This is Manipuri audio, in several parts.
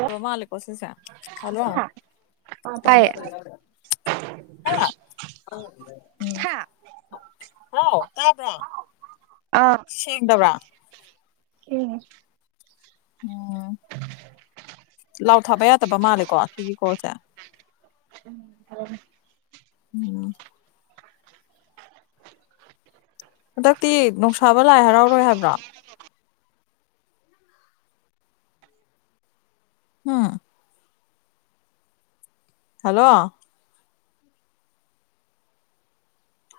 [unintelligible] ꯃꯥꯜꯂꯤꯀꯣ ꯁꯤꯁꯦ ꯍꯜꯂꯣ꯫ ꯍꯥ ꯑꯥ ꯇꯥꯏꯌꯦ [unintelligible] ꯍꯥ [unintelligible] ꯎꯝ ꯍꯥꯎ ꯇꯥꯕ꯭ꯔ‌ꯣ ꯁꯦꯡꯗꯕ꯭ꯔꯥ꯫ ꯁꯦꯡꯉꯦ꯫ ꯑꯣ ꯂꯥꯎꯠ ꯊꯥꯕ ꯌꯥꯗꯕ ꯃꯥꯜꯂꯦꯀꯣ ꯁꯤꯒꯤ ꯀꯣꯜꯁꯦ꯫ [unintelligible] ꯎꯝ꯫ ꯍꯟꯗꯛꯇꯤ ꯅꯣꯡꯁꯥꯕ ꯂꯥꯏ ꯍꯔꯥꯎꯔꯣꯏ ꯍꯥꯏꯕ꯭ꯔ‌ꯣ꯫ ꯍꯨꯝ ꯍꯜꯂꯣ꯫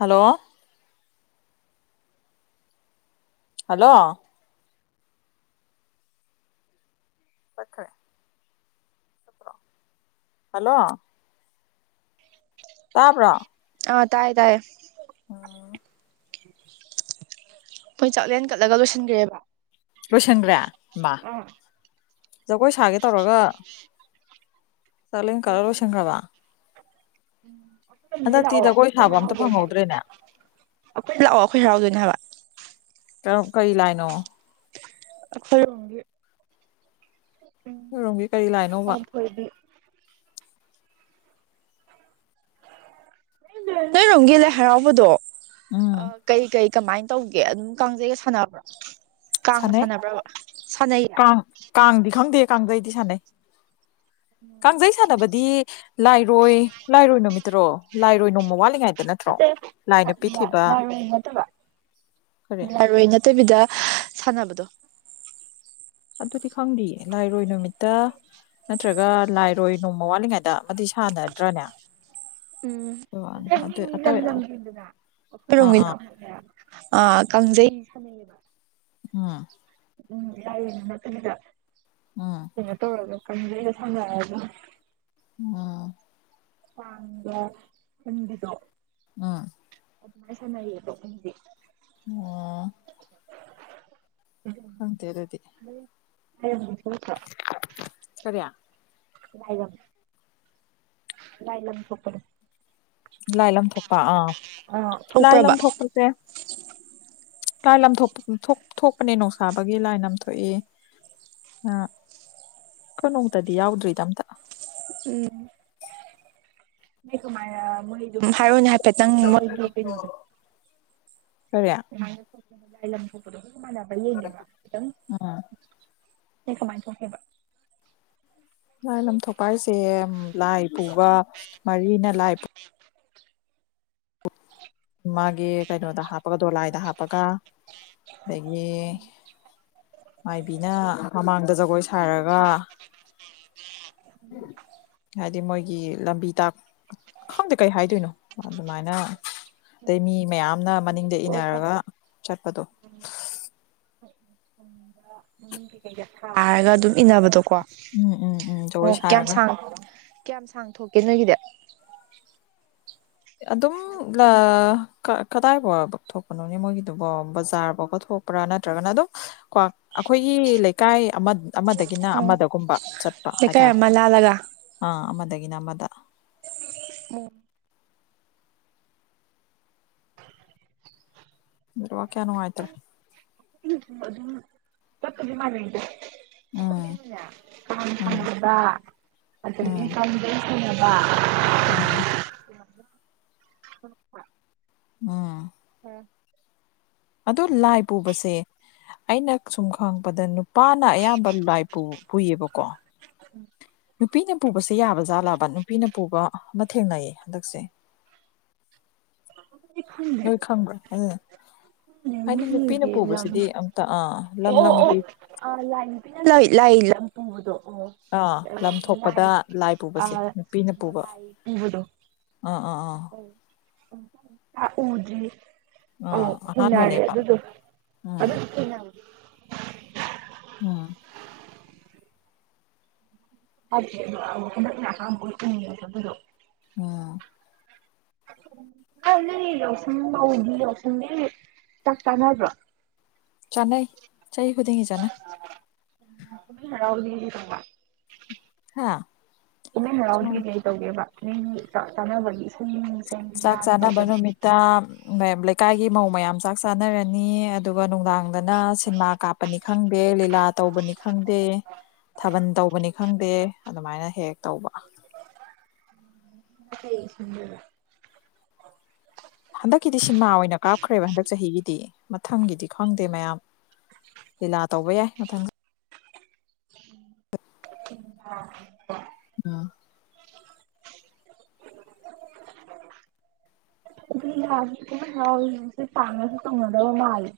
ꯍꯜꯂꯣ꯫ ꯍꯜꯂꯣ꯫ ꯇꯠꯈꯔꯦ꯫ ꯍꯜꯂꯣ꯫ ꯇꯥꯕ꯭ꯔꯣ꯫ ꯑꯥ ꯇꯥꯏ ꯇꯥꯏꯌꯦ꯫ ꯎꯝ꯫ ꯃꯣꯏ ꯆꯥꯛꯂꯦꯟ ꯀꯠꯂꯒ ꯂꯣꯏꯁꯤꯟꯒ꯭ꯔꯦꯕ꯫ ꯂꯣꯏꯁꯟꯒ꯭ꯔꯦ ꯍꯤꯃꯥ ꯖꯒꯣꯏ ꯁꯥꯒꯦ ꯇꯧꯔꯒ꯫ [unintelligible] [unintelligible] ꯆꯥꯛꯂꯦꯟ ꯀꯠꯂ ꯂꯣꯏꯁꯟꯈ꯭ꯔꯕ ꯑꯈ‌ꯣꯏ ꯍꯟꯗꯛꯇꯤ ꯖꯒꯣꯏ ꯁꯥꯕ ꯑꯝꯇ ꯍꯔꯥꯎꯗ‌ꯣꯏꯅ‌ꯦ ꯐꯪꯍꯧꯗ꯭ꯔꯦꯅꯦ ꯑꯈꯣꯏ ꯂꯥꯛꯑꯣ ꯑꯈꯣꯏ ꯍꯔꯥꯎꯗꯨꯏꯅꯦ ꯍꯥꯏꯕ꯫ ꯇꯥꯎ ꯀꯩ ꯂꯥꯏꯅꯣ ꯑꯈꯣꯏꯔꯣꯝꯒꯤ ꯎꯝ ꯅꯣꯏꯔꯣꯝꯒꯤ ꯀꯔꯤ ꯂꯥꯏꯅꯣꯕ ꯄꯥꯟꯊ‌ꯣꯏꯕꯤ ꯅꯣꯏꯔꯣꯝꯒꯤ ꯂꯥꯏ ꯍꯔꯥꯎꯕꯗꯣ ꯎꯝ ꯑꯥ ꯀꯩ ꯀꯩ ꯀꯃꯥꯏ ꯇꯧꯒꯦ ꯑꯗꯨꯝ ꯀꯥꯡꯖꯩꯒ ꯁꯥꯟꯅꯕ꯭ꯔꯣ ꯀꯥꯡꯒ ꯁꯥꯟꯅꯩ ꯁꯥꯟꯅꯕ꯭ꯔꯕ ꯁꯥꯟꯅꯩꯌꯦ ꯀꯥꯡ ꯀꯥꯡꯗꯤ ꯈꯪꯗꯦ ꯀꯥꯡꯖꯩꯗꯤ ꯁꯥꯟꯅꯩ ꯀꯥꯡꯖꯩ ꯁꯥꯟꯅꯕꯗꯤ ꯂꯥꯏꯔꯣꯏ ꯂꯥꯏꯔꯣꯏ ꯅꯨꯃꯤꯠꯇꯔꯣ ꯂꯥꯏꯔꯣꯏ ꯅꯣꯡꯃ ꯋꯥꯠꯂꯤꯉꯩ [unintelligible] ꯂꯥꯏꯔꯣꯏ ꯅꯠꯇꯕ ꯀꯔꯤ ꯂꯥꯏꯔ‌ꯣꯏ ꯅꯠ ꯇꯕꯤꯗ ꯁꯥꯟꯅꯕꯗꯣ ꯑꯗꯨꯗꯤ ꯈꯪꯗꯤꯌꯦ ꯂꯥꯏꯔꯣꯏ ꯅꯨꯃꯤꯠꯇ ꯅꯠꯇ꯭ꯔꯒ ꯂꯥꯏꯔꯣꯏ ꯅꯣꯡꯃ ꯋꯥꯠꯂꯤꯉꯩꯗ ꯑꯃꯗꯤ ꯁꯥꯟꯅꯗ꯭ꯔꯥꯅꯦ꯫ ꯎꯝ ꯑꯇꯩ ꯃꯤꯃꯤ ꯂꯝ ꯑꯇꯩ ꯂꯝ ꯒꯤꯅꯤꯗꯅ ꯑꯥ ꯑꯈꯣꯏꯔ‌ꯣꯝꯒꯤꯅ ꯑꯥ ꯑꯃꯨꯛꯅꯦ ꯑꯥ ꯀꯪꯖꯩ ꯁꯅꯩ ꯎꯝ ꯎꯝ ꯂꯥꯏꯔꯣꯏ ꯅꯥꯀꯟꯗ ꯍ‌ ꯀꯩꯅꯣ ꯇꯧꯔꯒ ꯀꯥꯡꯖꯩꯒ ꯁꯥꯟꯅꯔꯒ ꯍꯨ ꯀꯥꯡꯒ ꯍꯨꯟꯕꯤꯗꯣ ꯎꯝ ꯑꯗꯨꯃꯥꯏ ꯁꯅꯩꯌꯦꯕ ꯑꯈꯣꯢꯗꯤ ꯑꯣ [unintelligible] ꯈꯪꯗꯦ ꯑꯗꯨꯗꯤ ꯅꫭꯏ ꯂꯥꯏꯔꯥꯝꯗꯤ ꯊꫭꯛꯇ꯭ꯔꫭ ꯀꯔꯤ ꯂꯥꯏꯔꯥꯝ ꯂꯥꯏ ꯂꯝ ꯊꯣꯛꯄꯅꯦ ꯂꯥꯏ ꯂꯝꯊꯣꯛꯄ ꯑꯥ ꯑꯥ ꯂꯥꯏ ꯊꯣꯛꯄ꯭ꯔꯕ ꯂꯝꯊꯣꯛꯄꯁꯦ ꯂꯥꯏ ꯂꯥꯝꯊꯣꯛ ꯊꯣꯛ ꯊꯣꯛꯄꯅꯦ ꯅꫭꯡꯁꯥꯕꯒꯤ ꯂꯥꯏ ꯂꯝꯊꯣꯛꯑꯦ ꯑ ꯈꯣꯏ ꯅꯣꯡꯃꯇꯗꯤ ꯌꯥꯎꯗ꯭ꯔꯤꯗ ꯑꯝꯇ ꯎꯝ꯫ ꯅꯣꯏ ꯀꯃꯥꯏꯅ ꯃꯣꯏ ꯑꯗꯨꯝ ꯍꯥꯏꯔꯣꯅꯦ ꯍꯥꯏꯐꯦꯠꯇꯪ ꯃꯣꯏꯒꯤ ꯀꯩꯅꯣꯗꯣ ꯀꯔꯤ ꯀꯃꯥꯏꯅ ꯊꯣꯛꯀꯦꯕ ꯂꯥꯏ ꯂꯝ ꯊꯣꯛꯄꯗꯣ ꯃꯥꯅꯕ꯭ꯔꯥ ꯌꯦꯡꯒꯦꯕ ꯈꯤꯇꯪ ꯎꯝ ꯅꯣꯏ ꯀꯃꯥꯏ ꯊꯣꯛꯀꯦꯕ ꯂꯥꯏ ꯂꯝ ꯊꯣꯛꯄ ꯍꯥꯏꯁꯦ ꯂꯥꯏ ꯄꯨꯕ ꯃꯔꯤꯅ ꯂꯥꯏ ꯄꯨ ꯃꯥꯒꯤ ꯀꯩꯅꯣꯗ ꯍꯥꯞꯄꯒ ꯗꯣꯂꯥꯏꯗ ꯍꯥꯞꯄꯒ ꯑꯗꯥꯒꯤ ꯃꯥꯏꯕꯤꯅ ꯃꯃꯥꯡꯗ ꯖꯒꯣꯏ ꯁꯥꯔꯒ ꯍꯥꯏꯗꯤ ꯃꯣꯏꯒꯤ ꯂꯝꯕꯤ ꯇꯥꯛ ꯈꯪꯗꯦ ꯀꯩ ꯍꯥꯏꯗꯨꯏꯅꯣ ꯑꯗꯨꯃꯥꯏꯅ ꯑꯗꯩ ꯃꯤ ꯃꯌꯥꯝꯅ ꯃꯅꯤꯡꯗ ꯊꯣꯛꯑꯒ ꯏꯅꯔꯒ ꯆꯠꯄꯗꯣ ꯎꯝ ꯀꯩꯀꯩꯒ ꯁꯥꯔꯒ ꯑꯗꯨꯝ ꯏꯅꯥꯕꯗꯣ ꯀꯣ ꯎꯝ ꯎꯝ ꯎꯝ ꯖꯒꯣꯏ ꯑꯣ ꯀꯌꯥꯝ ꯁꯥꯔꯒ ꯁꯥꯡ ꯀꯌꯥꯝ ꯁꯥꯡ ꯊꯣꯛꯀꯦ ꯅꯣꯏꯒꯤꯗꯤ ꯑꯗꯨꯝ ꯂꯥ ꯀ ꯀꯗꯥꯏꯕꯥꯎꯕ ꯊꯣꯛꯄꯅꯣꯅꯦ ꯃꯣꯏꯒꯤꯗꯨꯕꯣ ꯕꯖꯥꯔ ꯐꯥꯎꯕ ꯊꯣꯛꯄ꯭ꯔꯥ ꯅꯠꯇ꯭ꯔꯒꯅ ꯑꯗꯨꯝ ꯀꯨꯋꯥ ꯑꯈꯣꯏꯒꯤ ꯂꯩꯀꯥꯏ ꯑꯃ ꯑꯃꯗꯒꯤꯅ ꯎꯝ ꯑꯃꯗꯒꯨꯝꯕ ꯆꯠꯄ ꯂꯩꯀꯥꯏ ꯍꯥꯏꯇꯥꯔꯦ ꯑꯃ ꯂꯥꯜꯂꯒ ꯑꯥ ꯑꯃꯗꯒꯤꯅ ꯑꯃꯗ ꯑꫭ ꯅꯦꯠꯋꯥꯛ ꯀꯌꯥ ꯅꯨꯡꯉꯥꯏꯇ꯭ꯔꯦ ꯑꯗꯨꯝ ꯆꯥꯞꯄꯨꯗꯤ ꯃꯥꯟꯅꯩꯗ ꯎꯝ ꯑꯈꫭꯏꯒꯤꯅꯅꯦ ꯀꯥꯡ ꯎꯝ ꯁꯥꯡꯕ ꯑꯗꯥꯒꯤ ꯎꯝ ꯀꯪ ꯑꯗꯨꯝ ꯁꯦꯟꯅꯕ ꯎꯝ꯫ ꯁꯨꯔꯥꯝ [unintelligible] ꯊꫭꯛꯂꯛꯄ꯭ꯔꫭ ꯎꯝ꯫ ꯍꯥ ꯑꯗꯣ ꯂꯥꯏ ꯄꯨꯕꯁꯦ ꯑꯩꯅ ꯁꯨꯝ ꯈꯪꯉꯥꯛꯄꯗ ꯅꯨꯞ ꯄꯥꯥꯅ ꯑꯌꯥꯝꯕ ꯂꯥꯏ ꯄꯨ ꯄꯨꯏꯌꯦꯕꯀꯣ ꯎꯝ꯫ ꯅꯨꯄꯤꯅ ꯄꯨꯕꯁꯦ ꯌꯥꯕ ꯖꯥꯠꯂꯕ ꯅꯨꯄꯤꯅ ꯄꯨꯕ ꯑꯃ ꯊꯦꯡꯅꯩꯌꯦ ꯍꯟꯗꯛꯁꯦ ꯈꯪꯗꯦ ꯅꯣꯏ ꯈꯪꯕ꯭ꯔꯣ ꯑꯗꯨꯏꯗꯣ ꯍꯥꯏꯗꯤ ꯅꯨꯄꯤꯅ ꯃꯤꯒꯤ ꯄꯨꯕꯁꯤꯗꯤ ꯑꯝꯇ ꯑꯥ ꯂꯝ ꯂꯝꯒꯤ ꯑ ꯂꯥꯏ ꯅꯨꯄꯤꯅ ꯂꯣꯏ ꯂꯥꯏ ꯂꯝ ꯄꯨꯕꯗꯣ ꯑꫭ ꯑꯥ ꯂꯝꯊꯣꯛꯄꯗ ꯂꯥꯏ ꯄꯨꯕꯁꯦ ꯑꯥ ꯅꯨꯄꯤꯅ ꯄꯨꯕ ꯂꯥꯏ ꯑꯥ ꯑꯥ ꯑꯥ ꯑꯩ ꯑꯝꯇ ꯑꯝꯇ ꯎꯗ꯭ꯔꯤ ꯑꯣ ꯑꯥ ꯊꯦꯡꯅꯔꯦ ꯑꯍꯥꯟꯕꯅꯦꯕ ꯑꯗꯨꯗꯣ ꯑꯗꯨ ꯎꯝ ꯊꯦꯡꯅꯕ ꯎꯝ꯫ [unintelligible] ꯍꯟꯗꯛꯅ ꯑꯍꯥꯟꯕ ꯑꫭꯏ [unintelligible] ꯑꯗꯨꯗꫭ ꯑꯥ [inaudible] ꯌꯥꯎꯁꯪꯗꯤ ꯆꯥꯛ ꯆꯥꯅꯕ꯭ꯔꯣ ꯆꯥꯟꯅꯩ ꯆꯍꯤ ꯈꯨꯗꯤꯡꯒꯤ ꯆꯥꯟꯅꯩ ꯀꯨꯝꯍꯩ ꯍꯔꯥꯎꯗꯤ ꯀꯩ ꯀꯩ ꯇꯧꯕꯥ ꯍꯥꯥ ꯀꯨꯝꯃꯩ ꯍꯔꯥꯎꯗꯤ ꯀꯩ ꯀꯩ ꯇꯧꯒꯦꯕ ꯃꯤꯒꯤ ꯆꯥꯛ ꯆꯥꯅꯕꯒꯤ ꯏꯁꯩ ꯅꯨꯡꯁꯩ ꯂꯤꯂꯥꯒ ꯇꯧꯗꯕ ꯑꯥꯝ ꯃꯌꯥꯝ ꯂꯩꯀꯥꯏꯒꯤ ꯃꯧ ꯃꯌꯥꯝ ꯆꯥꯛ ꯆꯥꯅꯔꯅꯤ ꯑꯗꯨꯒ ꯅꯨꯡꯗꯥꯡꯗꯅ ꯁꯤꯟꯃꯥ ꯀꯥꯞꯄꯅꯤ ꯈꯪꯗꯦ ꯂꯤꯂꯥ ꯇꯧꯕꯅꯤ ꯈꯪꯗꯦ ꯊꯥꯕꯜ ꯇꯧꯕꯅꯤ ꯈꯪꯗꯦ ꯑꯗꯨꯃꯥꯏꯅ ꯍꯦꯛ ꯍꯦꯛ ꯇꯧꯕ ꯉꯁꯤꯅꯥ ꯀꯩ ꯁꯤꯟꯗꯥꯏꯕꯥ ꯍꯟꯗꯛꯀꯤꯗꯤ ꯁꯤꯟꯃꯥ ꯑꯣꯏꯅ ꯀꯥꯞꯈ꯭ꯔꯦꯕ ꯍꯟꯗꯛ ꯆꯍꯤꯒꯤꯗꯤ ꯃꯊꯪꯒꯤꯗꯤ ꯈꯪꯗꯦ ꯃꯌꯥꯝ ꯂꯤꯂꯥ ꯇꯧꯕ ꯌꯥꯏ ꯃꯊꯪ [inaudible] ꯎꯝ [inaudible] [inaudible] ꯄꯥꯛꯅꯖꯨ ꯇꯧꯅꯗꯕ ꯃꯥꯜꯂꯦ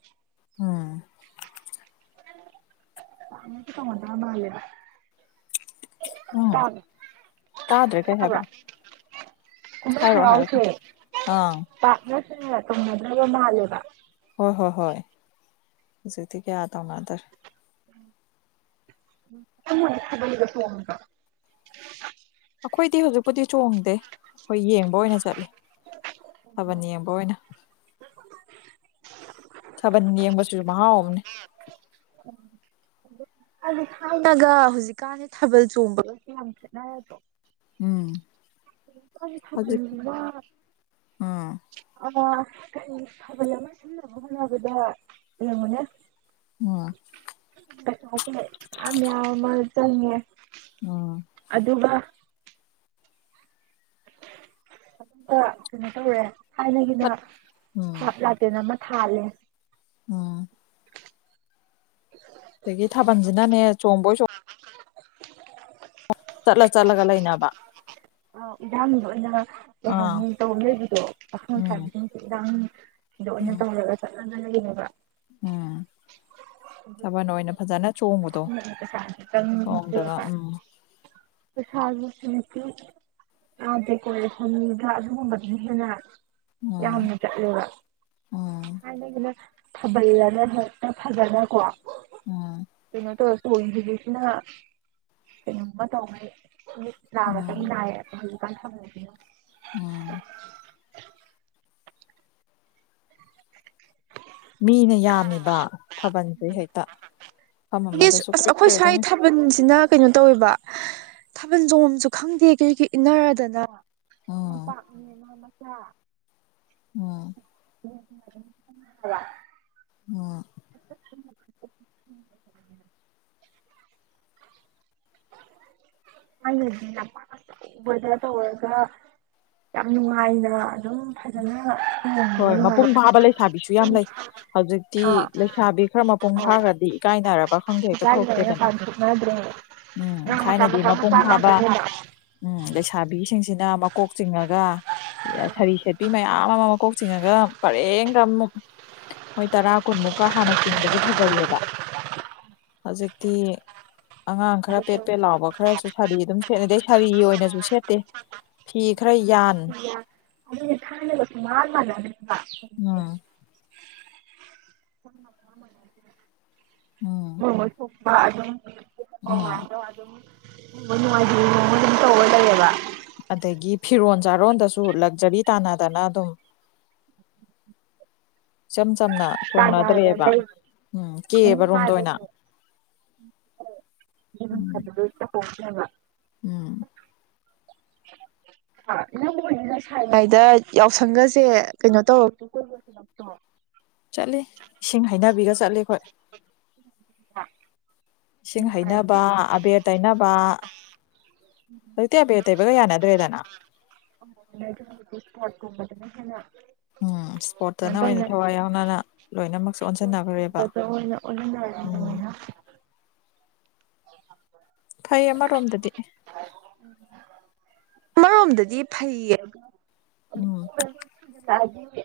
ꯎꯝ ꯑꯃꯨꯛꯁꯨ ꯇꯧꯅꯗꯕ ꯃꯥꯜꯂꯦꯕ ꯎꯝ ꯇꯥꯕ꯭ꯔꯥ ꯇꯥꯗ꯭ꯔꯦ ꯀꯩ ꯍꯥꯏꯕ ꯇꯥꯕ꯭ꯔꯥ ꯀꯨꯝꯍꯩ ꯍꯥꯏꯔꯛꯑꯣ ꯍꯔꯥꯎꯁꯦ ꯍꯥꯏꯔꯛꯑꯣ ꯑꯥ ꯄꯥꯛꯅꯁꯨꯅꯦ ꯇꯧꯅꯗ꯭ꯔꯕ ꯃꯥꯜꯂꯦꯕ ꯍꯣꯏ ꯍꯣꯏ ꯍꯣꯏ ꯍꯧꯖꯤꯛꯇꯤ ꯀꯌꯥ ꯇꯧꯅꯗꯔꯦ [inaudible] ꯊꯥꯕꯜꯒ ꯆꯣꯡꯗ꯭ꯔꯣ ꯑꯩꯈꯣꯏꯗꯤ ꯍꯧꯖꯤꯛꯄꯨꯗꯤ ꯆꯣꯡꯗꯦ ꯑꯩꯈꯣꯏ ꯌꯦꯡꯕ ꯑꯣꯏꯅ ꯆꯠꯂꯦ ꯊꯥꯕꯜ ꯌꯦꯡꯕ ꯑꯣꯏꯅ ꯊꯥꯕꯟ ꯌꯦꯡꯕꯁꯨ ꯃꯍꯥꯎ ꯑꯃꯅꯦ [inaudible] ꯊꯥꯏꯅꯒ ꯍꯧꯖꯤꯛꯀꯥꯟꯒꯤ ꯊꯥꯕꯜ ꯆꯣꯡꯕꯒꯁꯨ ꯌꯥꯝ ꯈꯦꯠꯅꯗ꯭ꯔꯣ ꯎꯝ [unintelligible] ꯍꯧꯖꯤꯛ ꯎꯝ ꯊꯥꯕꯜ ꯑꯃꯥ ꯁꯤꯟꯅꯕ ꯍꫭꯠꯅꯕꯗ ꯌꯦꯡꯆꯨꯅꯦ ꯑꯣ [unintelligible] ꯆꯪꯉꯦ ꯎꯝ ꯑꯗꯨꯒ ꯑꯗꯨꯒ ꯀꯩꯅꯣ ꯇꯧꯔꯦ ꯊꯥꯏꯅꯒꯤꯅꯥ ꯆꯠ ꯎꯝ ꯍꯥꯥꯞ ꯂꯥꯇꯦꯟ ꯑꯃ ꯊꯥꯜꯂꯦ ꯎꯝ [inaudible] ꯑꯗꯒꯤ ꯊꯥꯕꯜꯁꯤꯅꯅꯦ ꯆꯣꯡꯕꯣꯏ ꯆꫭꯡ ꯆꯠꯂ ꯆꯠꯂꯒ ꯂꯩꯅꯕ ꯑꯥꯎ ꯏꯔꯥꯡ ꯂ ꯑꯣꯏꯅ ꯀꯩ ꯑꯥ ꯍꯥꯏꯅꯤ ꯇꯧ ꯂꯩꯕꯗꯣ ꯄꯥꯈꯪ ꯎꯝ ꯂꯩꯁꯥꯕꯤꯁꯤꯡꯁꯦ ꯏꯔꯥꯡ ꯁꯤꯗꯥ ꯑꯣꯏꯅ ꯎꯝ ꯇꯧꯔꯒ ꯆꯠꯂꯒ ꯂꯩꯔꯤꯅꯦꯕ ꯎꯝ ꯊꯥꯕꯜ ꯑꯣꯏꯅ ꯐꯖꯅ ꯆꯣꯡꯕꯗꯣ [inaudible] ꯄꯩꯁꯥꯁꯨ ꯆꯣꯡꯗꯕ ꯆꯪꯗ꯭ꯔꯦꯕꯥ ꯎꯝ ꯄꯩꯁꯥꯖꯦ ꯁꯨꯝ ꯁꯨꯝ ꯑꯥ ꯗꯦꯀꯣꯔꯦꯁꯟꯒ ꯑꯗꯨꯒꯨꯝꯕꯗ ꯍꯦꯟꯅ ꯎꯝ ꯌꯥꯝ ꯆꯠꯂꯒ ꯎꯝ ꯊꯥꯏꯅꯒꯤꯅ ꯊꯥꯕꯜꯅ ꯍꯦꯛꯇ ꯐꯥꯖꯅꯀꯣ ꯎꯝ ꯀꯩꯅꯣ ꯇꯧꯔ ꯆꯣꯡꯏ ꯍꯧꯖꯤꯛꯁꯤꯅ ꯀꯩꯅꯣꯝꯃ ꯇꯧꯈꯩ ꯎꯝ [unintelligible] ꯍꯧꯖꯤꯛ ꯀꯥꯟ ꯊꯥꯕꯜꯖꯤꯅ ꯎꯝ ꯃꯤꯅ ꯌꯥꯝꯃꯤꯕ ꯊꯥꯕꯜꯖꯦ ꯍꯦꯛꯇ ꯃꯐꯝ ꯑꯃꯗꯁꯨ ꯑꯁ ꯀ꯭ꯔꯤꯛ ꯑꯩꯈꯣꯏ ꯀ꯭ꯔꯤꯛ ꯁ꯭ꯋꯥꯏ ꯇꯧꯃꯤ ꯊꯥꯕꯜꯁꯤꯅ ꯀꯩꯅꯣ ꯇꯧꯋꯦꯕ ꯊꯥꯕꯜ ꯆꯣꯡꯐꯝꯁꯨ ꯈꯪꯗꯦ ꯀ꯭ꯔꯤꯛ ꯀꯔ꯭ꯤꯛ ꯏꯟꯅꯔꯗꯅ ꯎꯝ ꯂꯝꯄꯥꯛꯅꯦꯅ ꯃꯆꯥ ꯎꯝ [inaudible] ꯎꯝ ꯑꯩꯅꯗꯤ ꯂꯝꯄꯥꯛ ꯑꯆꯧꯕꯗ ꯇꯧꯔꯒꯥ ꯌꯥꯝ ꯅꯨꯡꯉꯥꯏꯅ ꯑꯗꯨꯝ ꯐꯥꯖꯅ ꯍꯣꯏ ꯃꯄꯨꯡ ꯐꯥꯕ ꯂꯩꯁꯥꯕꯤꯁꯨ ꯌꯥꯝ ꯂꯩ ꯍꯧꯖꯤꯛꯇꯤ ꯑꯥ ꯂꯩꯁꯥꯕꯤ ꯈꯔ ꯃꯄꯨꯡ ꯑꯧ ꯐꯥꯈ꯭ꯔꯗꯤ ꯏꯀꯥꯏꯅꯔꯕ ꯈꯪꯗꯦ ꯍꯦꯛꯇ ꯏꯀꯥꯏ ꯂꯩꯔꯦ ꯊꯣꯛꯇꯦꯗꯅ ꯄꯥꯡꯊꯣꯛꯅꯗ꯭ꯔꯦꯕ ꯎꯝ ꯑꯉꯥꯡ ꯃꯆꯥ ꯊꯥꯏꯅꯗꯤ ꯃꯆꯥ ꯃꯄꯨꯡ ꯃꯆꯥ ꯐꯥꯕ ꯉꯥꯛꯇꯅꯦꯕ ꯎꯝ ꯂꯩꯁꯥꯕꯤꯁꯤꯡꯁꯤꯅ ꯃꯀꯣꯛ ꯆꯤꯡꯉꯒ ꯁꯥꯔꯤ ꯁꯦꯠꯄꯤ ꯃꯌꯥꯝ ꯑꯃ ꯃꯀꯣꯛ ꯆꯤꯡꯉꯒ ꯄꯔꯦ ꯀ ꯑꯃꯨꯛ ꯃꯣꯏ ꯇꯔꯥ ꯀꯨꯟꯃꯨꯛꯀ ꯍꯥꯟꯅ ꯆꯤꯡꯕꯁꯨ ꯐꯖꯩꯌꯦꯕ ꯍꯧꯖꯤꯛꯇꯤ ꯑꯉꯥꯡ ꯈꯔ ꯄꯦꯠ ꯄꯦꯠ ꯂꯥꯎꯕ ꯈꯔꯁꯨ ꯁꯥꯔꯤ ꯑꯗꯨꯝ ꯁꯦꯠꯅꯗꯤ ꯑꯩ ꯁꯥꯔꯤ ꯑꯣꯏꯅꯁꯨ ꯁꯦꯠꯇꯦ ꯐꯤꯈ꯭ꯔꯥ ꯌꯥꯟ ꯑꯗꯨ ꯊꯥꯏꯅꯒ ꯁꯃꯥꯟ ꯃꯥꯟꯅꯗ꯭ꯔꯦꯕ ꯎꯝ [unintelligible] ꯎꯝ ꯃꯣꯏ ꯃꯣꯏ ꯊꯣꯛꯄ ꯑꯗꯨꯝ ꯎꯝ ꯑꯗꯨꯝ ꯅꯨꯡꯉꯥꯏꯇ [unintelligible] ꯑꯗꯨꯝ ꯇꯧꯔꯒ ꯂꯩꯌꯦꯕ ꯑꯗꯒꯤ ꯐꯤꯔꯣꯟ ꯆꯥꯔꯣꯟꯗꯁꯨ ꯂꯛꯖꯔꯤ ꯇꯥꯅꯗꯅ ꯑꯗꯨꯝ [inaudible] ꯏꯆꯝ ꯆꯝꯅ ꯇꯥꯟꯅꯔ ꯊꯣꯡꯅꯗ꯭ꯔꯦꯕ ꯂꯩ ꯎꯝ ꯀꯦꯕ ꯔꯣꯝꯗ ꯑꯣꯏꯅ [unintelligible] ꯎꯝ [inaudible] ꯅꯪꯕꯨ ꯂꯩꯁꯥꯔꯤꯉꯩꯗ ꯌꯥꯎꯁꯪꯒꯖꯦ ꯀꯩꯅꯣ ꯇꯧꯔꯛꯇ꯭ꯔꯣ ꯀꯣꯏꯕꯒ ꯆꯠꯔꯛꯇ꯭ꯔꯣ ꯆꯠꯂꯦ ꯏꯁꯤꯡ ꯍꯩꯅꯕꯤꯒ ꯆꯠꯂꯤ ꯑꯩꯈꯣꯏ [inaudible] ꯏꯁꯤꯡ ꯍꯩꯅꯕ ꯑꯕꯦꯔ ꯇꯩꯅꯕ ꯍꯧꯖꯤꯛꯇꯤ ꯑꯕꯦ ꯇꯩꯕꯒ ꯌꯥꯅꯗ꯭ꯔꯦꯗꯅ [unintelligible] ꯎꯝ ꯀꯩꯅꯣ ꯏꯁꯄꯣꯔꯠꯇꯅ ꯑꯣꯏꯅ ꯇꯧꯅ ꯊꯋꯥꯏ ꯌꯥꯎꯅꯅ ꯂꯣꯏꯅꯃꯛꯁꯦ ꯑꯣꯟꯁꯤꯟꯅꯈ꯭ꯔꯦꯕ ꯎꯝ ꯑꯣꯖꯟꯅꯥꯔꯤꯅꯦꯅ ꯐꯩ ꯑꯃꯔꯣꯝꯗꯗꯤ ꯑꯃꯔꯣꯝꯗꯗꯤ ꯐꯩꯌꯦ ꯎꯝ ꯆꯥꯅꯤꯡꯇꯦ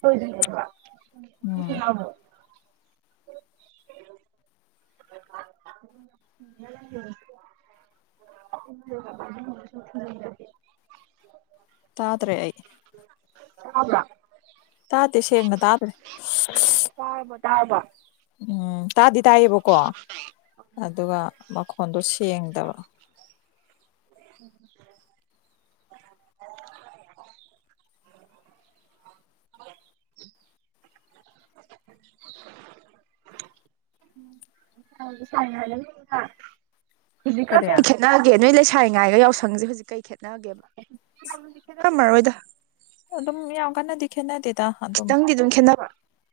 ꯍ ꯎꯝ [unintelligible] [inaudible] [unintelligible] ꯇꯥꯗ꯭ꯔꯦ ꯑꯩ ꯇꯥꯕ꯭ꯔ ꯇꯥꯇꯦ ꯁꯦꯡꯅ ꯇꯥꯗꯔꯦ [inaudible] ꯇꯥꯔꯕꯣ ꯇꯥꯔꯕ ꯎꯝ ꯇꯥꯗꯤ ꯇꯥꯏꯌꯦꯕꯀꯣ ꯑꯗꯨꯒ ꯃꯈꯣꯟꯗꯣ ꯁꯦꯡꯗꯕ [inaudible] [inaudible] ꯍꯥ ꯍꯧꯈꯤꯛꯀ ꯀꯔꯤ ꯀꯩ ꯈꯦꯠ ꯈꯦꯠꯅꯒꯦ ꯅꯣꯏ ꯂꯩꯁꯥꯔꯤ ꯉꯥꯏꯒ ꯌꯥꯎꯁꯪꯁꯦ ꯍꯧꯖꯤꯛ ꯀꯩ ꯈꯦꯠꯅꯒꯦꯕ ꯀꯝꯃꯔꯣꯏꯗ ꯑꯗꯨꯝ ꯌꯥꯝ ꯀꯟꯅꯗꯤ ꯈꯦꯠꯅꯗꯦꯗ ꯑꯗꯨꯝ ꯈꯤꯇꯪꯗꯤ ꯈꯦꯠꯅꯕ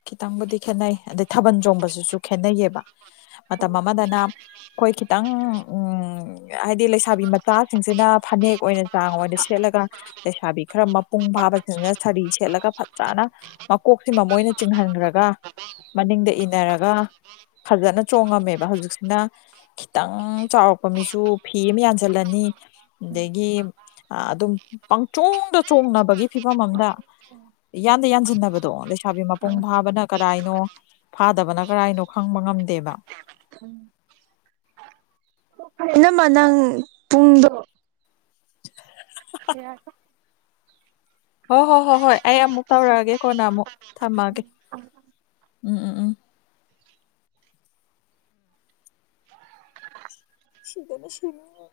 ꯈꯤꯇꯪꯕꯨꯗꯤ ꯈꯦꯠꯅꯩ ꯑꯗꯩ ꯊꯥꯕꯜ ꯆꯣꯡꯕꯁꯤꯁꯨ ꯈꯦꯠꯅꯩꯌꯦꯕ ꯃꯇꯝ ꯑꯃꯗꯅ ꯑꯩꯈꯣꯏ ꯈꯤꯇꯪ ꯎꯝ ꯍꯥꯏꯗꯤ ꯂꯩꯁꯥꯕꯤ ꯃꯇꯥꯁꯤꯡꯁꯤꯅ ꯐꯅꯦꯛ ꯑꯣꯏꯅ ꯆꯥꯡ ꯑꯣꯏꯅ ꯁꯦꯠꯂꯒ ꯂꯩꯁꯥꯕꯤ ꯈꯔ ꯃꯥ ꯄꯨꯡ ꯐꯥꯕꯁꯤꯡꯁꯤꯅ ꯁꯥꯔꯤ ꯁꯦꯠꯂꯒ ꯐꯖꯅ ꯃꯀꯣꯛꯁꯤꯃ ꯃꯣꯏꯅ ꯆꯤꯡꯍꯟꯈ꯭ꯔꯒ ꯃꯅꯤꯡꯗ ꯏꯅꯔꯒ ꯐꯖꯅ ꯆꯣꯡꯉꯝꯃꯦꯕ ꯍꯧꯖꯤꯛꯁꯤꯅ ꯈꯤꯇꯪ ꯆꯥꯎꯔꯛꯄ ꯃꯤꯁꯨ ꯐꯤ ꯑꯃ ꯌꯥꯟꯁꯤꯜꯂꯅꯤ ꯎꯝ ꯑꯗꯒꯤ ꯑꯗꯨꯝ ꯄꯪꯆꯣꯡꯗ ꯆꯣꯡꯅꯕꯒꯤ ꯐꯤꯕꯝ ꯑꯝꯗ ꯢꯌꯥꯟꯗ ꯌꯥꯟꯁꯤꯟꯅꯕꯗꯣ ꯂꯩꯁꯥꯕꯤ ꯃꯄꯨꯡ ꯎꯝ ꯐꯥꯕꯅ ꯀꯔꯥꯏꯅꯣ ꯐꯥꯗꯕꯅ ꯀꯔꯥꯅꯣ ꯈꯪꯕ ꯉꯝꯗꯦꯕ ꯎꯝ ꯑꯦꯅꯃ ꯅꯪ ꯄꯨꯡꯗꯣ ꯀꯩ ꯍꯥꯏꯕ ꯍꯣꯏ ꯍꯣꯏ ꯍꯣꯏ ꯍꯣꯏ ꯑꯩ ꯑꯃꯨꯛ ꯇꯧꯔꯛꯑꯒꯦ ꯀꯣꯟꯅ ꯑꯃꯨꯛ ꯊꯝꯃꯒꯦ ꯎꯝ ꯎꯝ ꯎꯝ ꯁꯤꯗꯅ ꯁꯤꯅꯤꯡꯉꯦ